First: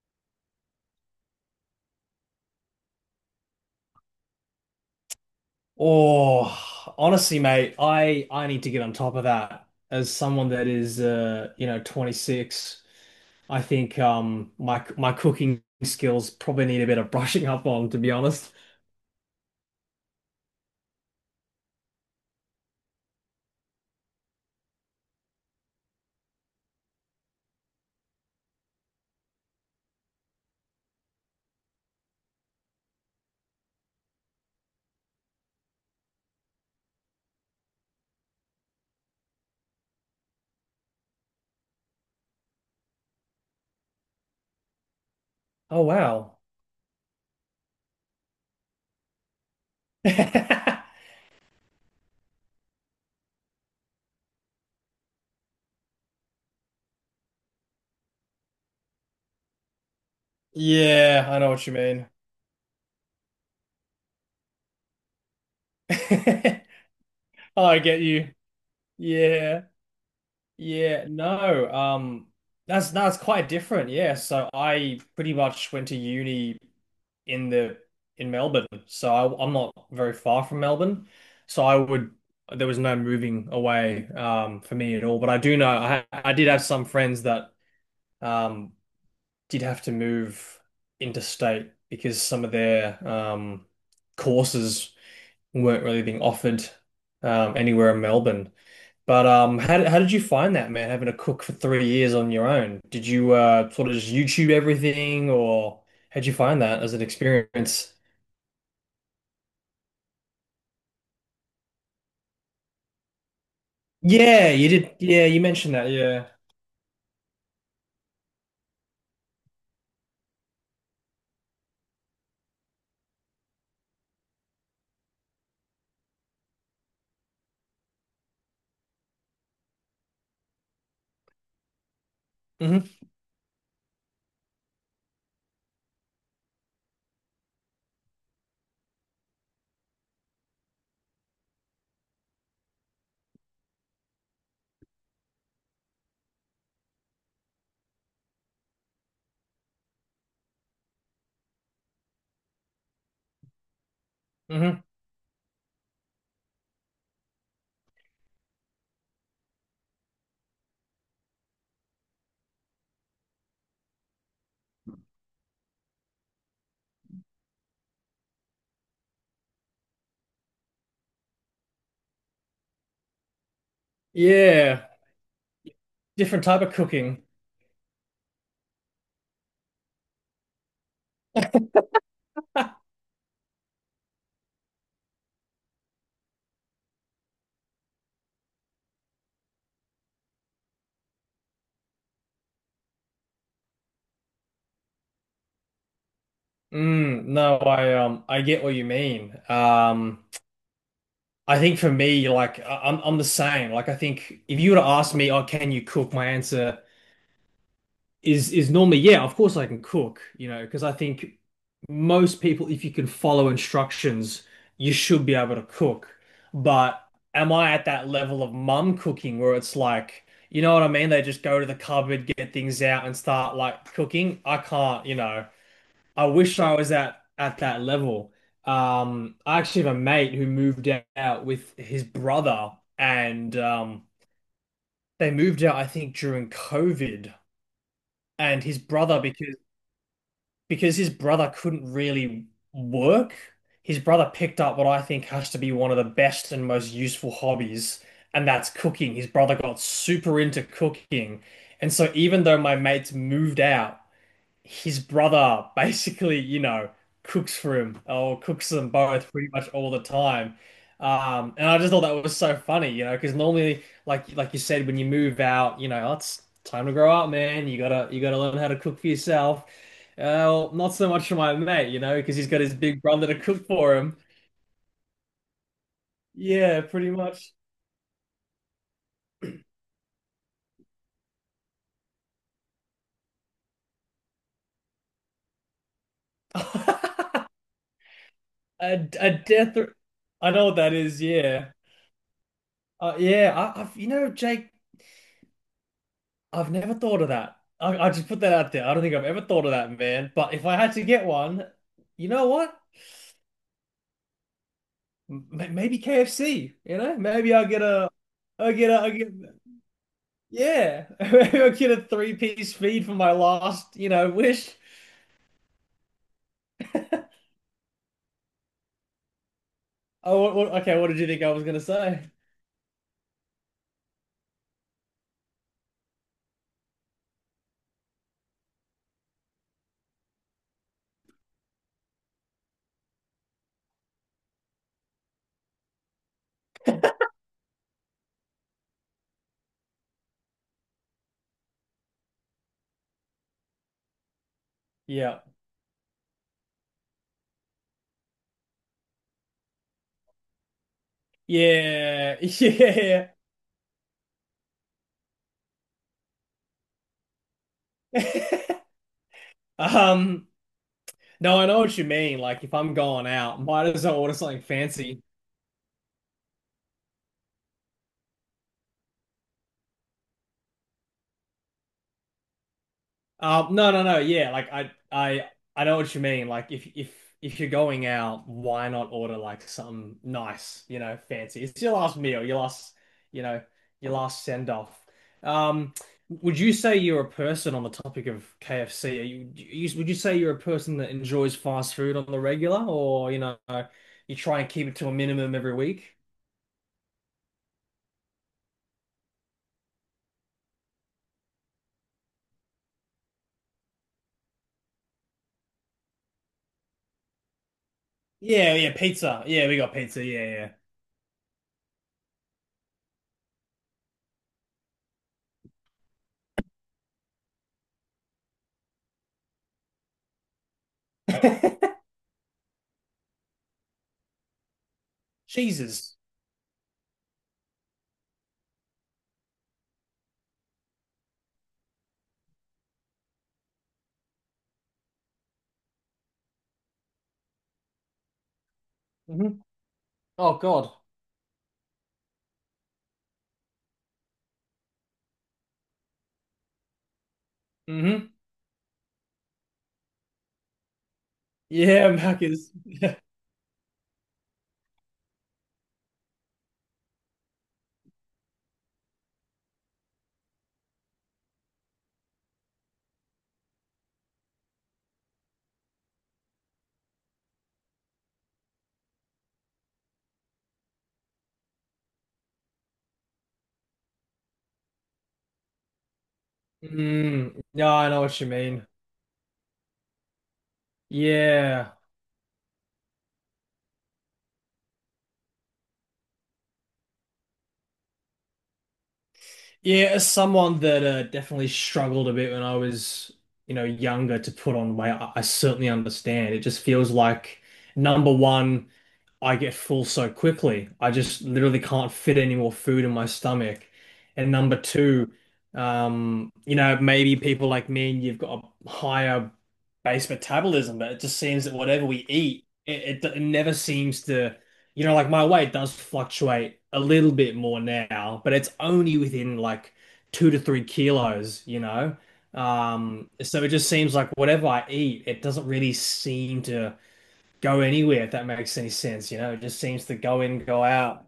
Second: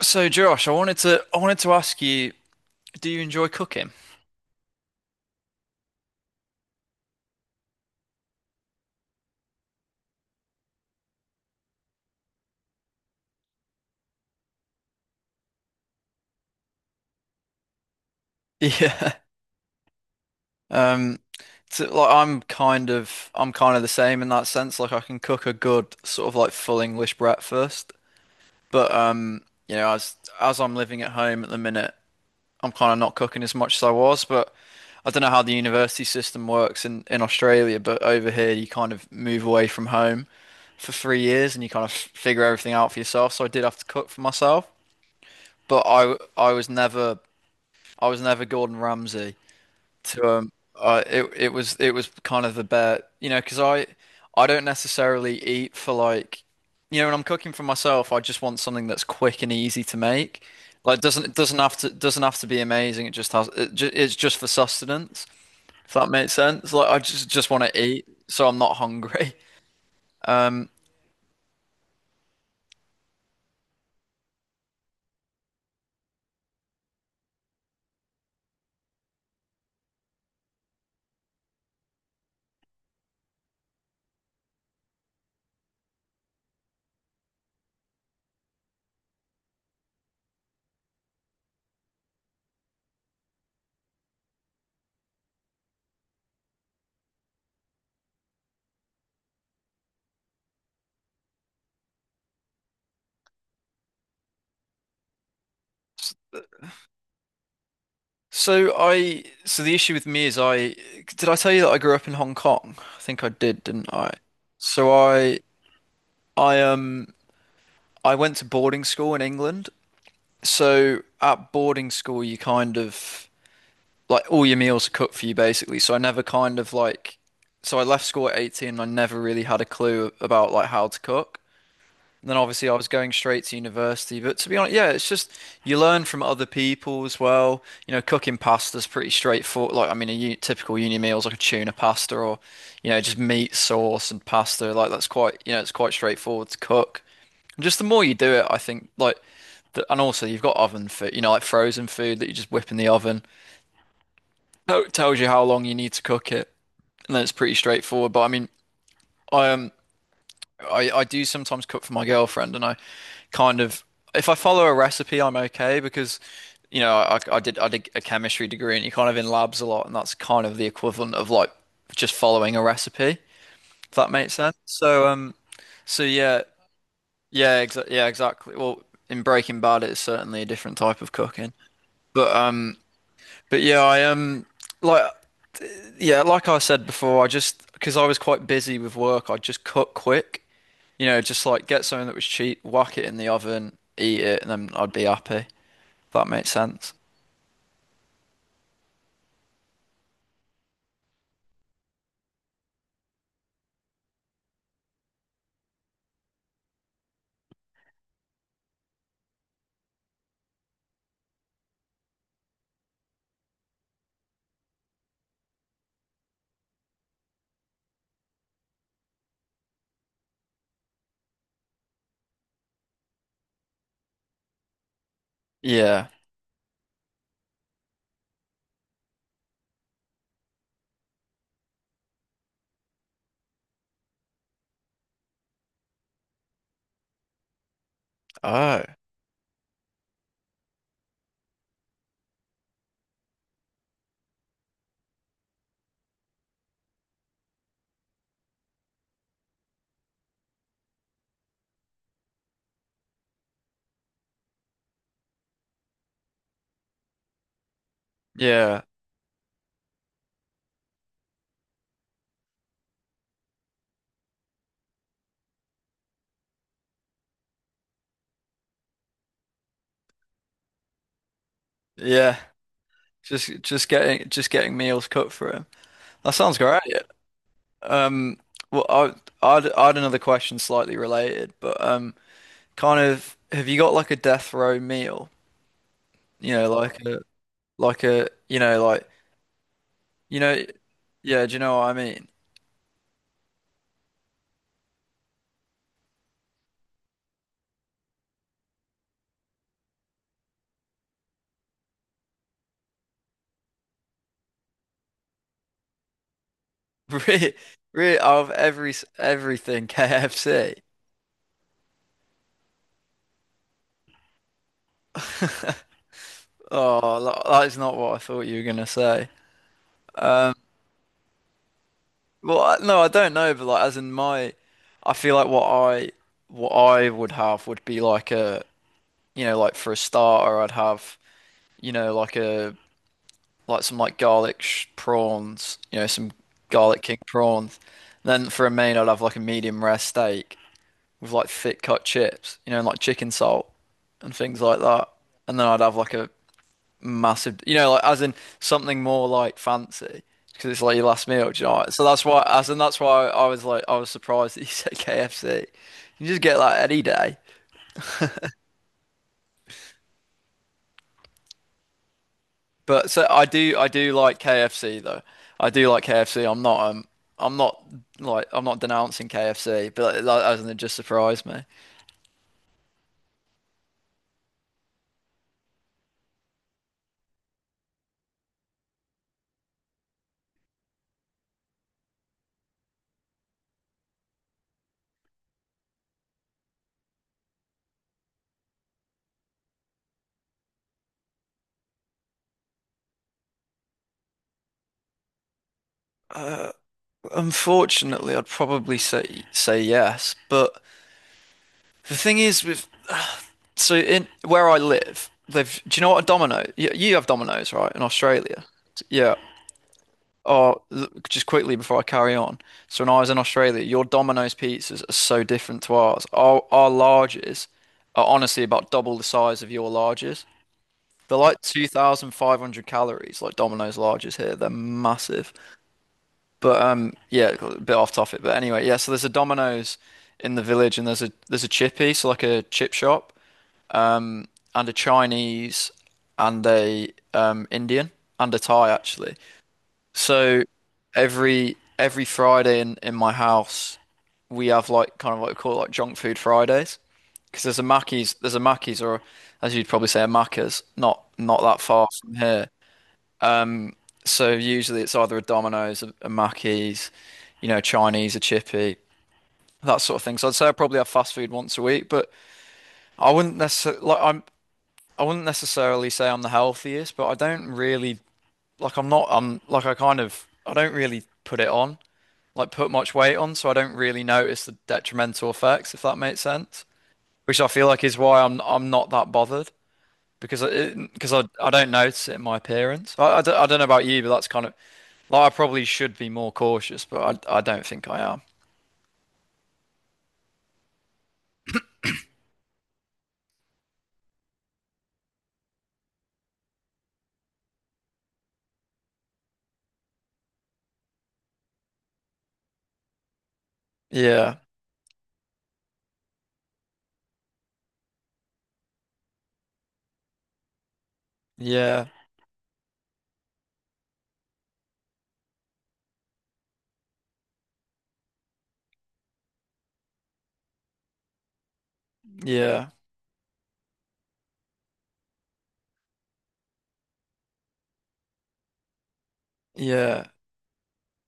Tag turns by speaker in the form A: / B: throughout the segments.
A: So Josh, I wanted to ask you, do you enjoy cooking?
B: Oh, honestly, mate, I need to get on top of that. As someone that is, you know, 26, I think my cooking skills probably need a bit of brushing up on, to be honest.
A: Yeah. Um, I'm kind of the same in that sense. Like I can cook a good sort of like full English breakfast, but you know, as I'm living at home at the minute, I'm kind of not cooking as much as I was. But I don't know how the university system works in Australia, but over here you kind of move away from home for 3 years and you kind of figure everything out for yourself. So I did have to cook for myself, but
B: Oh
A: I
B: wow.
A: I was never I was never Gordon Ramsay to I it it was kind of the bet, you know, 'cause I don't necessarily eat for like you know, when I'm cooking for myself, I just want something that's quick and easy to make. Like doesn't
B: Yeah,
A: it
B: I know
A: doesn't
B: what you
A: have to
B: mean.
A: be amazing. It just has it ju it's just for sustenance, if that makes sense. Like I just want
B: I
A: to
B: get
A: eat
B: you.
A: so I'm not hungry.
B: Yeah.
A: Um
B: Yeah, no. That's quite different. Yeah, so I pretty much went to uni in the in Melbourne, so I, I'm not very far from Melbourne. So I would there was no moving away for me at all. But I do know I did have some friends that um did have to move interstate because some of their courses weren't really being offered anywhere in Melbourne. But how did you find that, man, having to cook for 3 years on your own? Did you sort of just YouTube everything, or how'd you find that as an experience?
A: so the issue with me is I did I tell you that I grew up in Hong Kong? I think I did, didn't I?
B: Yeah, you
A: So
B: did. Yeah,
A: I
B: you mentioned that. Yeah.
A: I um I went to boarding school in England. So at boarding school you kind of like all your meals are cooked for you basically. So I never kind of like so I left school at 18 and I never really had a clue about like how to cook. And then obviously I was
B: Hmm.
A: going straight to university, but to be honest, yeah, it's just you learn from other people as well. You know, cooking pasta's pretty straightforward. Like I mean a u typical uni meal is like a tuna pasta or you know just meat sauce and pasta. Like that's quite you know it's quite straightforward to cook. And just the more you do it, I think like and also you've got oven food, you know, like frozen food that you just whip in the oven. So
B: Hmm.
A: it tells you how long you need to cook it, and then it's pretty straightforward. But I mean, I um I do sometimes cook for my girlfriend, and I kind of if I follow a recipe, I'm okay because you know I did a chemistry degree, and you're kind of in labs a lot, and that's kind of the equivalent of like just following a recipe, if that makes sense.
B: Yeah.
A: So yeah.
B: Different type of cooking.
A: Yeah, exa yeah, exactly. Well, in Breaking Bad, it's certainly a different type of cooking. But um, but yeah, I like yeah, like I said before, I just because I was quite busy with work, I just cook quick. You know, just like get something that was cheap, whack it in the oven, eat it, and then I'd be happy. If that makes sense.
B: Mm, no, I get what you mean. I think for me, like I'm the same. Like I think if you were to ask me, oh, can you cook? My answer is normally, yeah, of course I can cook, you know, because I think most people, if you can follow instructions, you should be able to cook. But am I at that level of mum cooking where it's like, you know what I mean? They just go to the cupboard, get things out, and start like cooking. I can't, you know.
A: Yeah.
B: I wish I was at that level. I actually have a mate who moved out with his brother, and they moved out, I think, during COVID. And his
A: Oh.
B: brother, because his brother couldn't really work, his brother picked up what I think has to be one of the best and most useful hobbies, and that's cooking. His brother got super into cooking. And so even though my mates moved out, his brother basically, you know, cooks for him or cooks
A: Yeah.
B: them both pretty much all the time. And I just thought that was so funny, you know, because normally, like you said, when you move out, you know, "Oh, it's time to grow up, man. You gotta learn how to cook for yourself." Well, not so much for my mate, you know, because
A: Yeah.
B: he's got his big brother to cook for him.
A: Just getting meals cooked for him. That sounds great.
B: Yeah, pretty much.
A: Um. Well, I'd another question slightly related, but kind of have you got like a death row meal? You know,
B: A,
A: like a you know like
B: a death.
A: you
B: I
A: know
B: know what that is.
A: yeah. Do you
B: Yeah.
A: know what I mean?
B: Yeah. I've, you know, Jake. I've never thought of that. I just put that out there. I don't think I've ever thought of that, man. But if I had to get one, you know what? Maybe KFC. You know,
A: Really,
B: maybe I'll get a,
A: really out of
B: I'll
A: every
B: get a, I'll get,
A: everything KFC.
B: yeah, maybe I'll get a three-piece feed for my last, you know, wish.
A: Oh, that is not what I thought you were gonna say.
B: Oh,
A: Um,
B: okay. What did you think I was gonna say?
A: well, I- no, I don't know, but like as in I feel like what I would have would be like a you know like for a starter I'd have you know like a like some like garlic sh prawns, you know, some garlic king prawns. And then for a main, I'd have like a medium rare steak with like thick cut chips, you know, and like chicken salt and things like that.
B: Yeah,
A: And then I'd have like a massive, you know, like as in something more like fancy because it's like your last meal, do you know? So that's
B: yeah,
A: why, as in that's why
B: yeah.
A: I was like, I was surprised that you said KFC. You just get that any day.
B: Um, no, I know what you mean. Like, if I'm
A: But
B: going out,
A: I
B: might as
A: do
B: well order
A: like
B: something
A: KFC though.
B: fancy.
A: I do like KFC. I'm not like I'm not denouncing KFC, but it, like, as in it just surprised me.
B: No, no, no. Yeah, like I know what you mean. Like if if you're going out, why not order like something nice, you know, fancy? It's your last meal, your last, you know, your last send off. Um, would you say you're a person on the topic of KFC? Are would you say you're a person that enjoys fast food on the regular, or you know, you try and keep it to a minimum every week?
A: Uh, unfortunately, I'd probably say yes, but the thing is with so in where I live, they've do you know what a Domino? You have Domino's, right, in Australia?
B: Yeah, yeah,
A: Yeah.
B: pizza. Yeah, we got pizza. Yeah,
A: Oh, just quickly before I carry on. So when I was in Australia, your Domino's pizzas are so different to ours. Our larges are honestly about double the size of your larges. They're like
B: yeah.
A: 2,500 calories, like Domino's larges here. They're massive.
B: Cheeses.
A: But yeah, a bit off topic. But anyway, yeah. So there's a Domino's in the village, and there's a chippy, so like a chip shop, and a Chinese, and a Indian, and a Thai actually.
B: Hmm. Oh
A: So
B: God.
A: every Friday in my house, we have like kind of what we call like junk food Fridays. Because there's a
B: Mm-hmm.
A: Mackey's, or as you'd probably say, a Macca's, not that far
B: Yeah,
A: from
B: Mac
A: here.
B: is.
A: So usually it's either a Domino's, a Mackey's, you know, Chinese, a chippy, that sort of thing. So I'd say I probably have fast food once a week, but I wouldn't necessarily like I'm I wouldn't necessarily say I'm the healthiest, but I don't really like I'm not I'm like I kind of I don't really put it on. Like put much weight on, so I don't really notice the detrimental effects, if that makes sense. Which
B: Mm,
A: I feel
B: no,
A: like
B: I
A: is
B: know what
A: why
B: you mean.
A: I'm not that bothered because I don't
B: Yeah.
A: notice it in my appearance. I don't know about you, but that's kind of like I probably should be more cautious, but I don't think I am.
B: Yeah, as someone that definitely struggled a bit when I was, you know, younger to put on weight, I certainly understand. It just feels like number one. I get full so quickly. I just literally can't fit any more food in my stomach. And
A: Yeah,
B: number two, you know, maybe people like me and you've got a higher base metabolism, but it just seems that whatever
A: yeah,
B: we eat, it never seems to, you know, like my weight does fluctuate a little bit more now, but it's only within like 2 to 3 kilos, you know?
A: yeah,
B: So it just seems like whatever I eat, it doesn't really seem to go anywhere, if that makes any sense. You know, it just seems to
A: yeah.
B: go in, go out.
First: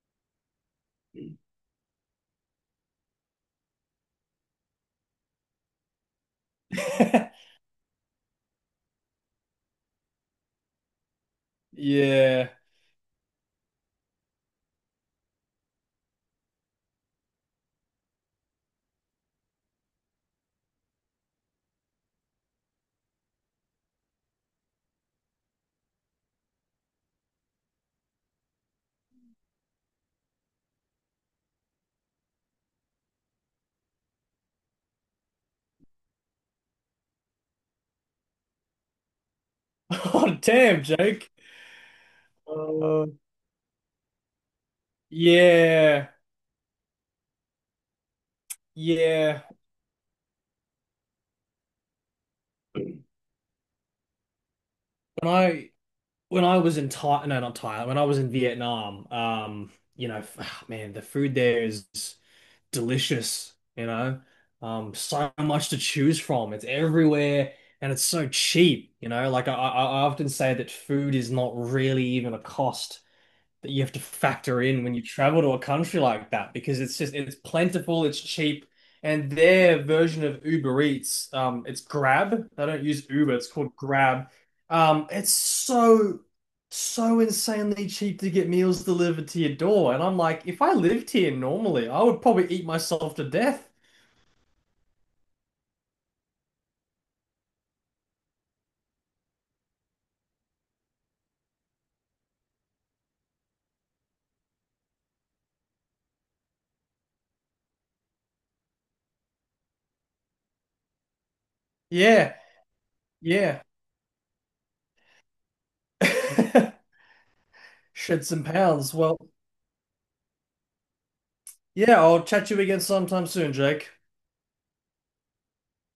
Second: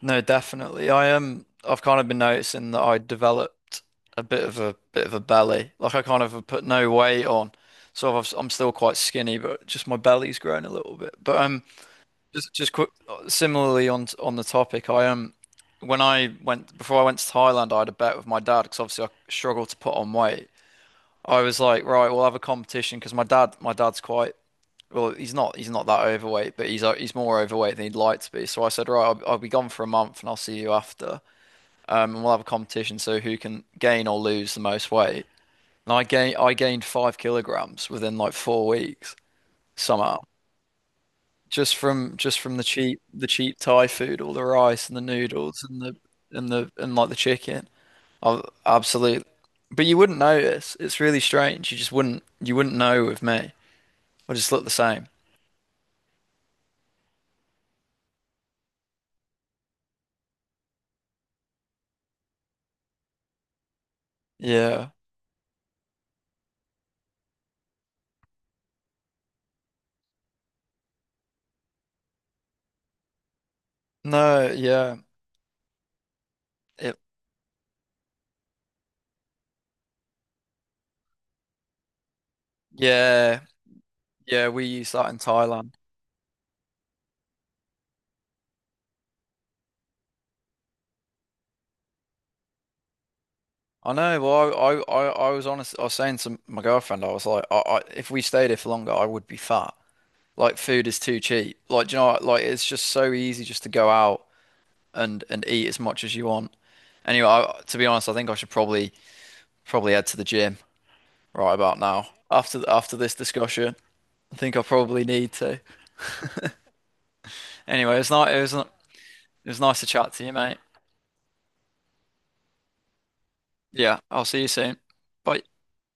A: No, definitely. I've kind of been noticing that I developed a bit of a belly. Like I kind of have put no weight on. I'm still quite skinny, but just my belly's grown a little bit. But
B: Yeah.
A: just quick similarly on the topic, I when I went before I went to Thailand, I had a bet with my dad because obviously I struggled to put on weight. I was like, right, we'll have a competition because my dad's quite well, he's not that overweight, but he's more overweight than he'd like to be. So I said, right, I'll be gone for a month, and I'll see you after. And we'll have a competition, so who can gain or lose the most weight. And I gained 5 kilograms within like 4 weeks somehow,
B: Oh, damn, Jake.
A: just from
B: Uh,
A: the cheap Thai food, all the rice and the noodles
B: yeah,
A: and like the chicken. I absolutely,
B: yeah.
A: but you wouldn't notice. It's really strange. You just wouldn't know with me. I just look the same.
B: When I when I was in Thailand, no, not Thailand. When I was in Vietnam, you know, ah, man, the food there is delicious. You know,
A: Yeah.
B: so much to choose from. It's everywhere, and it's so cheap. You know, like I often say that food is not really even a cost that you have to
A: No,
B: factor in when
A: yeah.
B: you travel to a country like that because it's
A: It
B: just it's plentiful, it's cheap, and their version of Uber Eats, it's Grab. They don't use Uber,
A: yeah,
B: it's called Grab.
A: yeah, we used that in
B: It's
A: Thailand.
B: so so insanely cheap to get meals delivered to your door, and I'm like, if I lived here normally, I would probably eat myself to death.
A: I know. Well, I was honest. I was saying to my girlfriend, I was like, if we stayed here for longer, I would be fat. Like, food is too cheap. Like, do you know, what? Like it's just so easy just to go out and eat as much as you want. Anyway, to be honest, I think I should probably head to the gym right about now.
B: Yeah,
A: After this
B: yeah.
A: discussion, I think I probably need to. Anyway, it's
B: Shed
A: not. It
B: some
A: was not.
B: pounds. Well,
A: It was nice to chat to you, mate.
B: yeah, I'll chat to you again sometime soon, Jake.
A: Yeah, I'll see you soon. Bye.